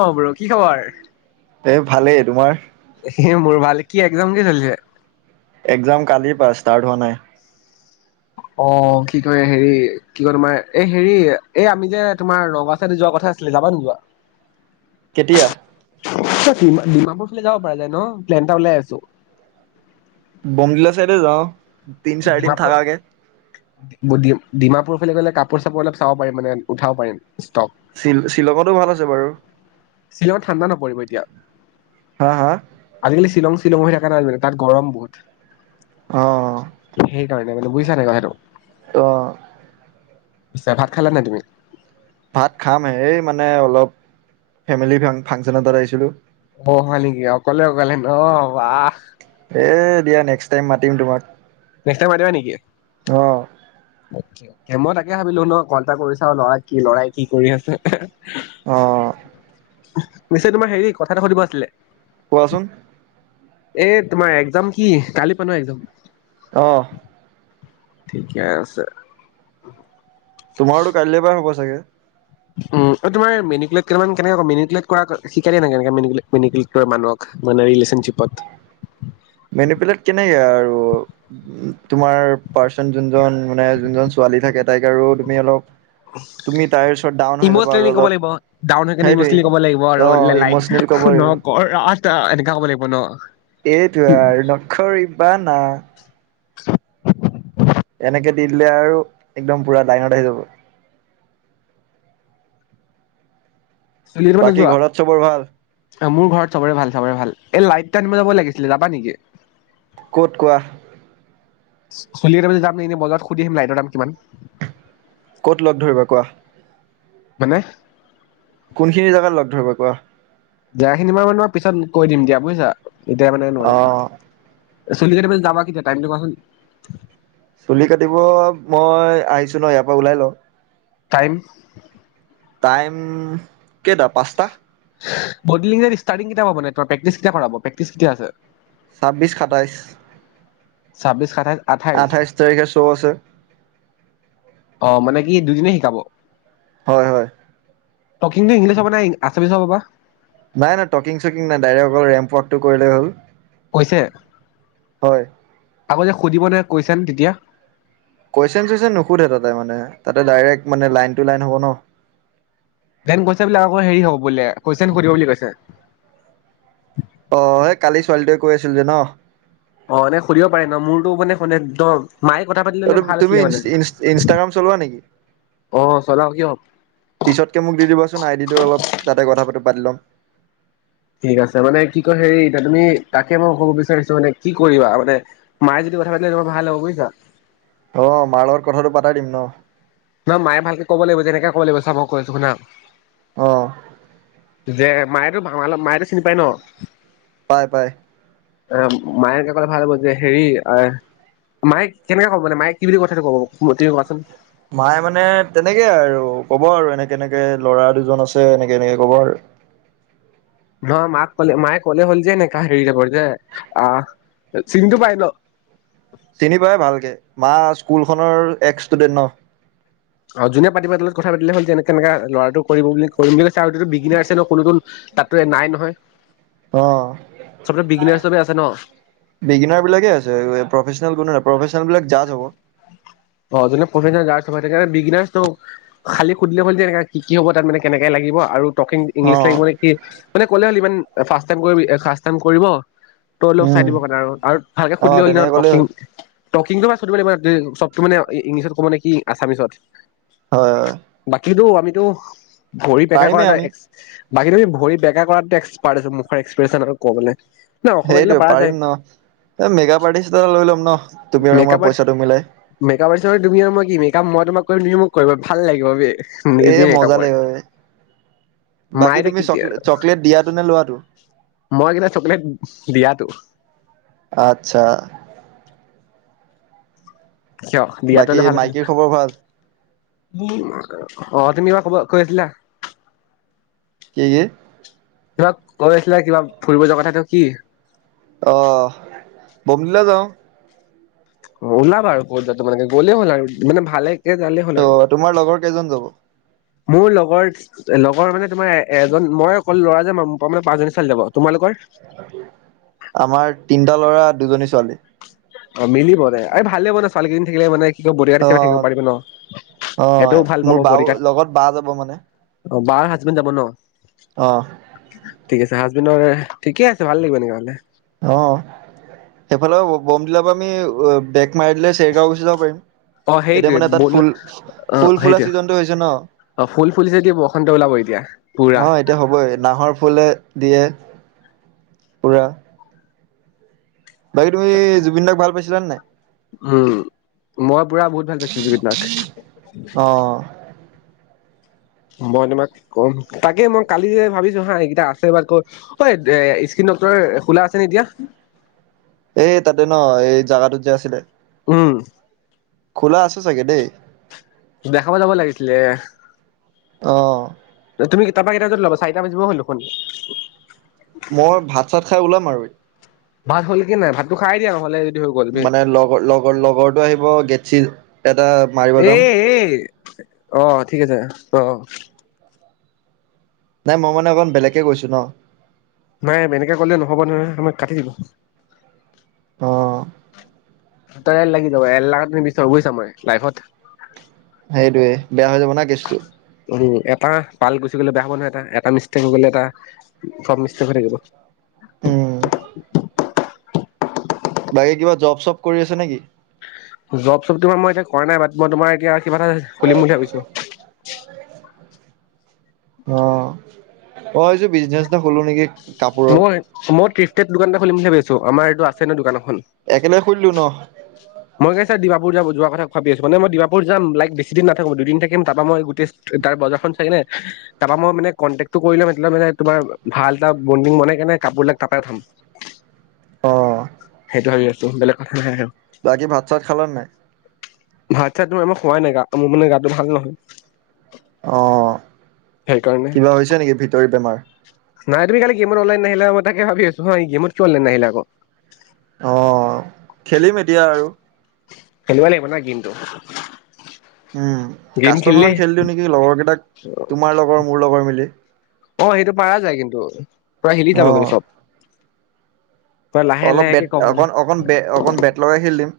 অ'! Bro কি খবৰ? এই ভালেই! তোমাৰ? এ, মোৰ ভালে, কি একজাম কি চলিছে? এগ্জাম কালি পা, ষ্টাৰ্ট হোৱা নাই। অ, কি কয় হেৰি, কি কয় তোমাৰ এই হেৰি, এই আমি যে তোমাৰ নগাঁও চাইদি যোৱা কথা আছিলে। যাবা নে কোৱা? কেতিয়া? ডিমাপুৰ ফালে যাব পৰা যায় ন, প্লেন এটা ওলাই আছো। বমডলা চাইডে যাওঁ। তিনি, চাৰি দিন ডিমাপুৰ থাকাকে। ডিমাপুৰ ফালে গ'লে কাপোৰ চাপোৰ, অলপ চাব পাৰিম মানে উঠাব পাৰিম। ষ্টক শ-শ্বিলঙতো ভাল আছে বাৰু। শ্বিলঙত ঠাণ্ডা নপৰিব এতিয়া। হা হা আজিকালি, শ্বিলং। শ্বিলং হৈ থকা নাই, তাত গৰম বহুত। আহ। সেইকাৰণে মানে বুজছা নাই, কথাটো। অ। পিছে ভাত খালা নে তুমি? ভাত খাম, হ, মানে, অলপ ফেমিলি ফাংচন এটাত আহিছিলো। অহ, হয়, নেকি অকলে, অকলে ন বাহ। এ, দিয়া নেক্সট টাইম মাতিম তোমাক। নেক্সট টাইম মাতিবা নেকি? অঁ। মই তাকে ভাবিলো ন, কল এটা কৰিচাওঁ লৰা কি, লৰাই কি কৰি আছে। অ। নিশ্চয় তোমাৰ হেৰি কথা এটা সুধিব আছিলে। কোৱাচোন? এ, তোমাৰ একজাম কি কালি পোৱান একজাম। আহ। ঠিকে আছে। তোমাৰতো কাইলৈ পৰা হ'ব চাগে। [unintelligible] [unintelligible] তুমি তাইৰ ওচৰত ডাউন হৈ যাবা আৰু ইমোচনেলি ক'ব অলপ লাগিব ডাউন হৈ কাৰে সেইটোৱে ইমোচনেলি ক'ব লাগিব অ আৰু লাইক এ ইমচনেল ক'ব লাগিব এনেকুৱ ক'ব লাগিব ন। এইটো আৰু নখৰিবা না। এনেকে দিলে আৰু একদম পুৰা লাইনত আহি যাব। বাকী ঘৰত চবৰ ভাল। অ' মোৰ ঘৰত চবৰে ভাল চবৰে ভাল এই লাইটো আনিব যাব লাগিছিলে যাবা নেকি। ক'ত কোৱা। চলি এ বি যাম নে এনেই বজাৰ সুধি আহিম লাইটৰ দাম কিমান। ক'ত লগ ধৰিবা কোৱা? মানে। কোনখিনি জাগাত লগ ধৰিবা কোৱা। জেগাখিনি মান মানে মই পিছত কৈ দিম দিয়া বুজিছা। এতিয়া মানে অ নোৱাৰো। চুলি কাটিবলে যাবা কেতিয়া টাইমটো কোৱাচোন। চুলি কাটিব মই আহিছো ন ইয়াৰ পৰা ওলাই লওঁ। টাইম। টাইম কেইটা পাঁচটা। মডেলিং ষ্টাৰ্টিং কেতিয়া কৰাব ত প্ৰেক্টিচ কেতিয়া কৰাব প্ৰেকটিচ কেতিয়া আছে? ছাব্বিছ সাতাইছ। ছাব্বিছ, সাতাইশ, আঠাইছ আঠাইশ তাৰিখে শ্ব' আছে। অ' মানে কি দুদিনে শিকাব। হয় হয়। টকিংটো ইংলিছ হব নে আচামিচ হব বা। নাই নাই টকিং চকিং নাই ডাইৰেক্ট অকল ৰেম্প ৱকটো কৰিলে হ'ল। কৈছে? হয় আকৌ যে সুধিব নে কোৱেচন তেতিয়া। কোৱেচন চোৱেচন নুখোধহে তাতে মানে তাতে ডাইৰেক্ট মানে লাইন টু লাইন হ'ব ন। দেন কৈছে বোলে আকৌ হেৰি হ'ব বোলে কোৱেচন সুধিব বুলি কৈছে। অ' সেই কালি ছোৱালীটোৱে কৈ আছিল যে ন। অ' সুধিব পাৰি ন মোৰতো মানে শুনে একদম। মায়ে কথা পাতি ললে ভাল তুমি আছিলে মানে ইনষ্টাগ্ৰাম চলোৱা নেকি অ চলাও কিয় পিছতকে মোক দি দিবাচোন আইডিটো অলপ তাতে কথা পাতিম। পাতি লম। ঠিক আছে মানে কি কয় হেৰি এতিয়া তুমি তাকে মই ক'ব বিচাৰিছো মানে কি কৰিবা মানে, মায়ে যদি কথা পাতিলে তোমাৰ ভাল হ'ব বুজিছা। অ' মাৰ লগৰ কথাটো পাতাই দিম ন। নহ মায়ে ভালকে ক'ব লাগিব যেনেকে ক'ব লাগিব চাব ম কৈছো শুনা। অ'। যে মায়টো ভাঙাল মায়েটো চিনি পায় ন। পায় পায় আহ মায়ে কাকলে ভাল ব যে হেৰি আ মায়ে কেনেকে ক'ব মানে মায়ে কি বুলি কথাটো ক'ব তুমি কোৱাচোন নাই মানে তেনেকে আৰু কব আৰু এনেকে এনেকে ল'ৰা দুজন আছে এনেকে এনেকে কব আৰু নহ মাক কলে মায়ে কলে হ'ল যে নে কাহ হেৰি যাবৰ যে আহ চিনটো পাই ন চিনি পাই ভালকে মা স্কুল খনৰ এক ষ্টুডেন্ট ন অ যোনে পাতিবা তলত কথা পাতিলে হ'ল যেনেকে এনেকা ল'ৰাটো কৰিব বুলি কৰিম বুলি কৈছে আৰুো বিগিনাৰ আছে ন কোনোতো তাতো নাই নহয় অ চবতে চবে আছে ন বিগিনাৰ বিলাকে আছে প্ৰফেচনেল কো প্ৰফেচনল বিলাক যা হব অনে বি খালী সুধিলে হনে কি কি হ'ব তাত মানে কেনেকে লাগিব আৰু টকিং অ ইংলিছ লাগিব নে কি মানে ক'লে হ'ল ইমান ফাৰ্ষ্ টাইম কৰিব ফাৰ্ষ্ টাইম কৰিব তই অলপ চাই উম দিব কাৰণে আৰু ভালকে অ সুধিলে হ'ল তেনেকে ক'লেই টকিং [unintelligible] চবতটো মানে ইংলিছত ক'ব নে কি মানে কি আছামিছত হয় হয় কিন্তু আমিতো ভৰি বেকা কৰা পাৰিমেই এটা আমি এক বাকী তুমি ভৰি বেকা কৰা পাৰ আছ মুখৰ এক্সপ্ৰেচন আৰু কবলে ন অসমীয়া দিলে সেইটোৱেই পাৰা যায় পাৰিম ন এ মেকাপ আৰ্টিষ্ট এটা লৈ ল'ম ন তুমি আৰু মই পইচাটো মিলাই মেপআপ আৰ্টিষ্ট নো তুমি আৰু মই কি মই তোমাক কৰিম তুমি মোক কৰিবা ভাল লাগিব বে এ নিজে মজা মেকআপ কৰে লাগিব, বাকী মাই এতিয়া তুমি কেতিয়া চকলে চকলেট দিয়াটো নে লোৱাটো? মই কিন্ত চকলেট দিয়াতটো আচ্ছা কিয় দিয়াতো বাকী হ'লে ভাল আছিল মাইকীৰ খবৰ ভাল অ' তুমি খবৰ কৈ আছিলা কি কি কিবা কৈ আছিলে কিবা ফুৰিব যোৱা কথাটো কি অ' বমডিলা যাওঁ অ' ওলাব আৰু কত যোৱা তোমালোকে গ'লেই হ'ল আৰু মানে ভালে ত তোমাৰ লগৰ কেইজন যাব মোৰ লগৰ লগৰ মানে তোমাৰ এ এজন মই অকল ল'ৰা যে মানে পাঁচ জনী ছোৱালী যাব তোমালোকৰ আমাৰ তিনটা লৰা দুজনী ছোৱালী অ' মিলিব দে এই ভালে হব ন ছোৱালী কেইজনী থাকিলে মানে কি কয় বডিগাৰ্ড হিচাপে থাকিব অ' পাৰিব ন অ' এইটোও ভাল পাব মোৰ বাও বডিগাৰ্ড লগত বা যাব মানে অ' বাৰ হাজবেণ্ড যাব ন অ' ঠিক আছে হাজ ঠিকে আছে ভাল লাগিব এনেকে হলে অ' সেইফালে বম দিলাৰ পৰা আমি বেক মাৰি দিলে চেৰগাঁও গুচি যাব পাৰিম অ' এতিয়া সেইটোৱে মানে ব তাত ফুল অ' ফুল ফুলা সেইটোৱে ছিজনটো হৈছে ন, অ' ফুল ফুলিছে যদি বসন্ত ওলাব এতিয়া পুৰা অ' এতিয়া হবই নাহৰ ফুলে দিয়ে পুৰা বাকী তুমি জুবিন দাক ভাল পাইছা পাইছিলান নাই উম মই পুৰা বহুত ভাল পাইছিলো জুবিন দাক অ মই তোমাক কম তাকে মই কালি যে ভাবিছো হা এইকেইটা আছে বাট ক ঐ এ স্কিন ডক্তৰ খোলা আছেনে এতিয়া এই তাতে ন এই জাগাটোত যে আছিলে উম খোলা আছে চাগে দেই দেখাব যাব লাগিছিলে অ'। তুমি তাৰপা কেইটা বজাত ওলাবা, চাৰিটা বজিব হ'ল দেখোন মই ভাত -চাত খাই ওলাম আৰু এই ভাত হ'ল কি নাই, ভাতটো খাই দিয়া নহ'লে হৈ গ'ল মানে লগ লগৰ লগৰটো আহিব গেটছি এটা মাৰিব যাম এই, এই অহ ঠিক আছে অ' নাই মই মানে অকণ বেলেকে গৈছো ন' নাই এনেকে কলে নহ'ব নহয় আমাক কাটি দিব। অ'। তাইল লাগি যাব এলা তুমি বিচাৰি গৈছা মই লাইফত সেইটোৱে বেয়া হৈ যাব না কেছটো উ এটা পাল গুচি গলে বেয়া হ'ব নহয়, এটা-এটা মিষ্টেক হৈ গ'লে এটা চব মিষ্টেক হৈ থাকিব। উম। বাকী কিবা জব-চব কৰি আছে নেকি? জব-চব তোমাৰ মই এতিয়া কৰা নাই বাট, মই তোমাৰ এতিয়া কিবা এটা খুলিম বুলি ভাবিছো অ', -অ' মই ভাবিছো বিজনেচ এটা খোলো নেকি? কাপোৰৰ মই মই তিপ টায়াৰ দোকান খুলিম বুলি ভাবিছো আমাৰ এইটো আছে ন দোকানত একেলগে খুলিলো ন' মই কৈছ যে দিমাপুৰ যাব যোৱাৰ কথা ভাবি আছো মানে মই দিমাপুৰ যাম লাইক বেছি দিন নাথাকো দুদিন থাকিম। তাৰপা মই গোটেই তাৰ বজাৰখন চাই কেনে তাৰাপা মই মে কণ্টেক্টো কৰি লম, এ মে তোমাৰ ভাল এটা বডিং বনাই কেনে কাপোৰবিলাক তাৰ পৰাই উঠাম অ'। সেইটো ভাবি আছো বেলেগ কথা নাই অ' বাকী ভাত-চাত খালা নাই? ভাত-চাত মই খোৱাই নাই, গা মোৰ মানে গাটো ভাল নহয়। অ' সেইকাৰণে। কিবা হৈছে নেকি ভিতৰি বেমাৰ? নাই তুমি কালি গেমৰ অনলাইন নাহিলা, মই তাকে ভাবি আছো, গেমতটো কিয় অনলাইন নাহিলা আকৌ অ' খেলিম এতিয়া আৰু খেলিব লাগিব ন গেমটো উম, গেম কাষ্টম খেলিলে এখন খেলিলো নেকি লগৰ কেইটাক তোমাৰ লগৰ মোৰ লগৰ মিলি অ' সেইটো পাৰা যায় কিন্তু প্ৰায় হিলি যাব কিন্তু অ', চব পুৰা লাহে অলপ বেট, লাহেকে কম হ'লে। অকণ-অকণ বেট অকণ বেট লগাই খেলিম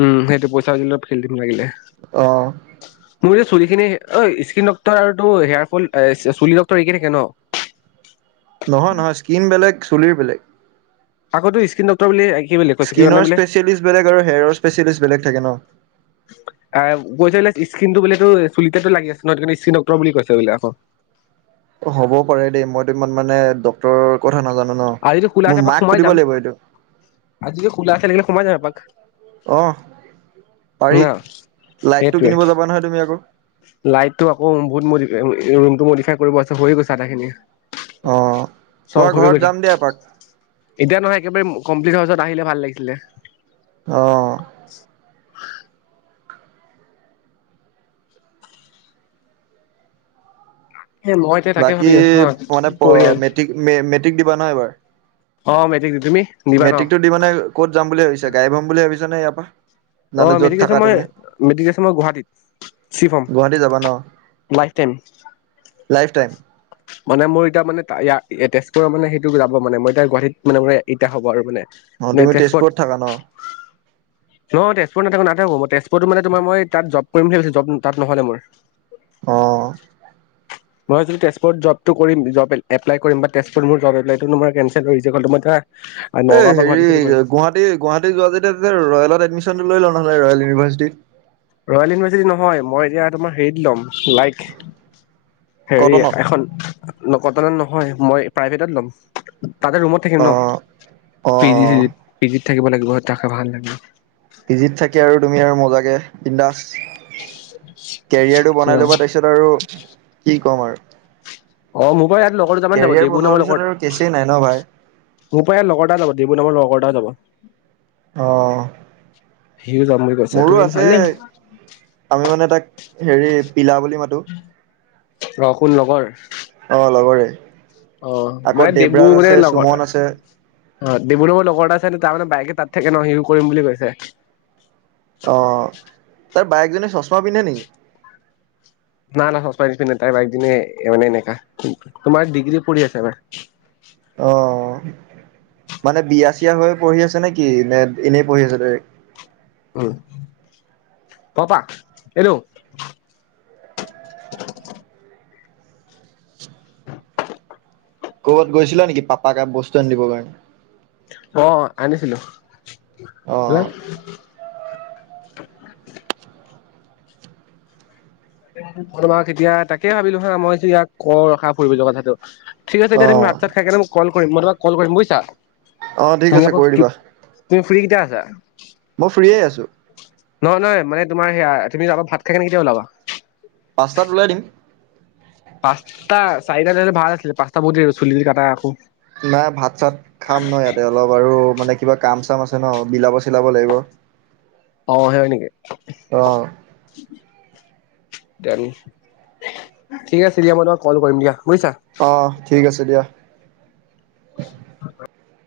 উম সেইটো পইচা দিলে [unintelligible] খেলি দিম লাগিলে অ', মোৰ চুলি খিনি অই স্ক্ৰীন ডক্তৰ আৰুতো হেয়াৰ ফল চুলি ডক্টৰ একে থাকে ন? নহয় নহয় স্কিন বেলেগ, চুলিৰ বেলেগ। আগতো স্কিন ডক্টৰ বুলি কি বুলি কৈছে কি মানে স্কিনৰ বোলে স্পেচিয়েলিষ্ট বেলেগ আৰু হেয়াৰৰ স্পেচিয়েলিষ্ট বেলেগ থাকে ন। আ' কৈছে বুলে স্কিনটো বোলে টোৰ চুলিতেটো লাগি আছে ন সেইটো কাৰণে স্কিন ডক্টৰ বুলি কৈছে বোলে আকৌ। হ'ব পাৰে দেই মইতো ইমান মানে ডক্টৰৰ ক কথা নাজানো ন আজি যদি খোলা আছে মোৰ এপাক মাক সোমাই সুধিব যাম, লাগিব এইটো, আজি যদি খোলা আছে লাগিলে সোমাই যাম এপাক। অ', পাৰি না লাইটটো সেইটোৱে কিনিব যাবা নহয় তুমি আকৌ। লাইটটো আকৌ বহুত মডিফাই ৰুমটো মডিফাই কৰিব আছে হৈ গৈছে আধা খিনি। অ' তোমাৰ ঘৰত যাম দিয়া এপাক। এতিয়া নহয় একেবাৰে কমপ্লিট হাউজত আহিলে ভাল লাগিছিলে। অ'। এ মই এতিয়া তাকে বাকী ভাবি আছো হা কি মানে কৰি আৰু মেট্ৰিক মেট্ৰিক দিবা নহয় এবাৰ। অ' মেটৰিক দিম, তুমি। দিবা ন? মেট্ৰিকতটো দি মানে ক'ত যাম বুলি ভাবিছা গাইব হম বুলি ভাবিছা। [unintelligible] অ' য'ত থাকা তুমি? মেট্ৰিকৰ পিছত মই গুৱাহাটীত চিফ্ট গুৱাহাটী যাবা ন হম লাইফ টাইম। লাইফ টাইম মানে মোৰ এতিয়া মানে তেজপুৰৰ মানে সেইটো যাব মানে মই এতিয়া গুৱাহাটীত মানে মই এতিয়া হ'ব আৰু মানে। অ' তুমি তেজপুৰত থাকা ন। নহয় নাথাকো নাথাকো মই তেজপুৰত মানে তোমাৰ মই তাত জব কৰিম বুলি ভাবিছিলো জব তাত নহ'লে মোৰ। অ'। মই তেজপুৰত জবটো কৰিম জব এপলাই কৰিম বা তেজপুৰত মোৰ জব এপলাটোই কেনচেল [unintelligible] এ নগাঁও বা গুৱাহাটী হেৰি, চাইডে কৰিম। গুৱাহাটী গুৱাহাটীত যোৱা যেতিয়া ৰয়েলত এডমিছন লৈ ল নহ'লে ৰয়েল ইউনিভাৰ্চিটিত। ৰয়েল ইউনিভাৰ্চিটি নহয় মই এতিয়া তোমাৰ হেৰিত ল'ম লাইক। হেৰি কটনত এখন। কটনত নহয় মই প্ৰাইভেটত ল'ম। তাতে ৰুমত থাকিম অ ন, অ পি অ জি চিজি পিজিত। থাকিব লাগিব থাকি ভাল লাগিব। পিজিত থাকে আৰু তুমি আৰু মজাকে বিন্দাস। কেৰিয়াৰটো বনাই ল'বা তাৰপিছত আৰু কি ক'ম আৰু। কেৰিয়াৰ বনোৱাৰ পিছত আৰু কেছেই নাই ন [unintelligible] ভাই [unintelligible] অ'। সিও যাম বুলি কৈছে মোৰো তোৰ আছে আমি ভালেই। মানে তাক হেৰি পিলা বুলি মাতো। অঁ কোন লগৰ অঁ লগৰে অ' আকৌ মানে ডেবু দেৱৰাজ মানে আছে লগৰ সুমন আছে অ' ডেবু লগৰ লগৰ এটা আছে ন তাৰমানে বাইকে তাত থাকে ন হিউ কৰিম বুলি কৈছে অ' তাৰ বায়েকজনী চশমা পিন্ধে নেকি না না শচমা নিপিন্ধে তাই বাইকজনী এনেকা তোমাৰ ডিগ্ৰী পঢ়ি আছে না অ' মানে বিয়া চিয়া হৈ পঢ়ি আছে নে কি নে এনেই পঢ়ি আছে ডাইৰেক্ট উম পাপা এইটো ক'বাত গৈছিলা নেকি পাপাকে বস্তু আনি দিবৰ কাৰণে অ' আনিছিলো [inaudible] [inaudible] অ তোমাক এতিয়া তাকে ভাবিলো হা মইছো ইয়াক কও ৰখা ফুৰিবলে কথাটো ঠিক আছে অ দিয়া তুমি ভাত চাত খাই কেনে মোক কল কৰিবা কৰিম মই তোমাক কল কৰিম বুজিছা অঁ ঠিক তুমি আছে আকৌ কৰি কি দিবা তুমি ফ্ৰী কেতিয়া আছা মই ফ্ৰিয়েই আছোঁ নহয় নহয় মানে তোমাৰ হেয়া তুমি যাবা ভাত খাই কেনে কেতিয়া ওলাবা পাঁচটাত ওলাই দিম পাঁচটা চাৰিটাত অহা হলে ভাল আছিলে পাচটাত বহুত দৰে হব চুলি তুলি কাটা আকৌ নাই ভাত চাত খাম ন ইয়াতে অলপ আৰু মানে কিবা কাম চাম আছে ন বিলাব চিলাব লাগিব। অ' হয় নেকি? অ ঠিক আছে দিয়া মই তোমাক কল কৰিম দিয়া। বুজিছা। অ' ঠিক আছে দিয়া। [inaudible]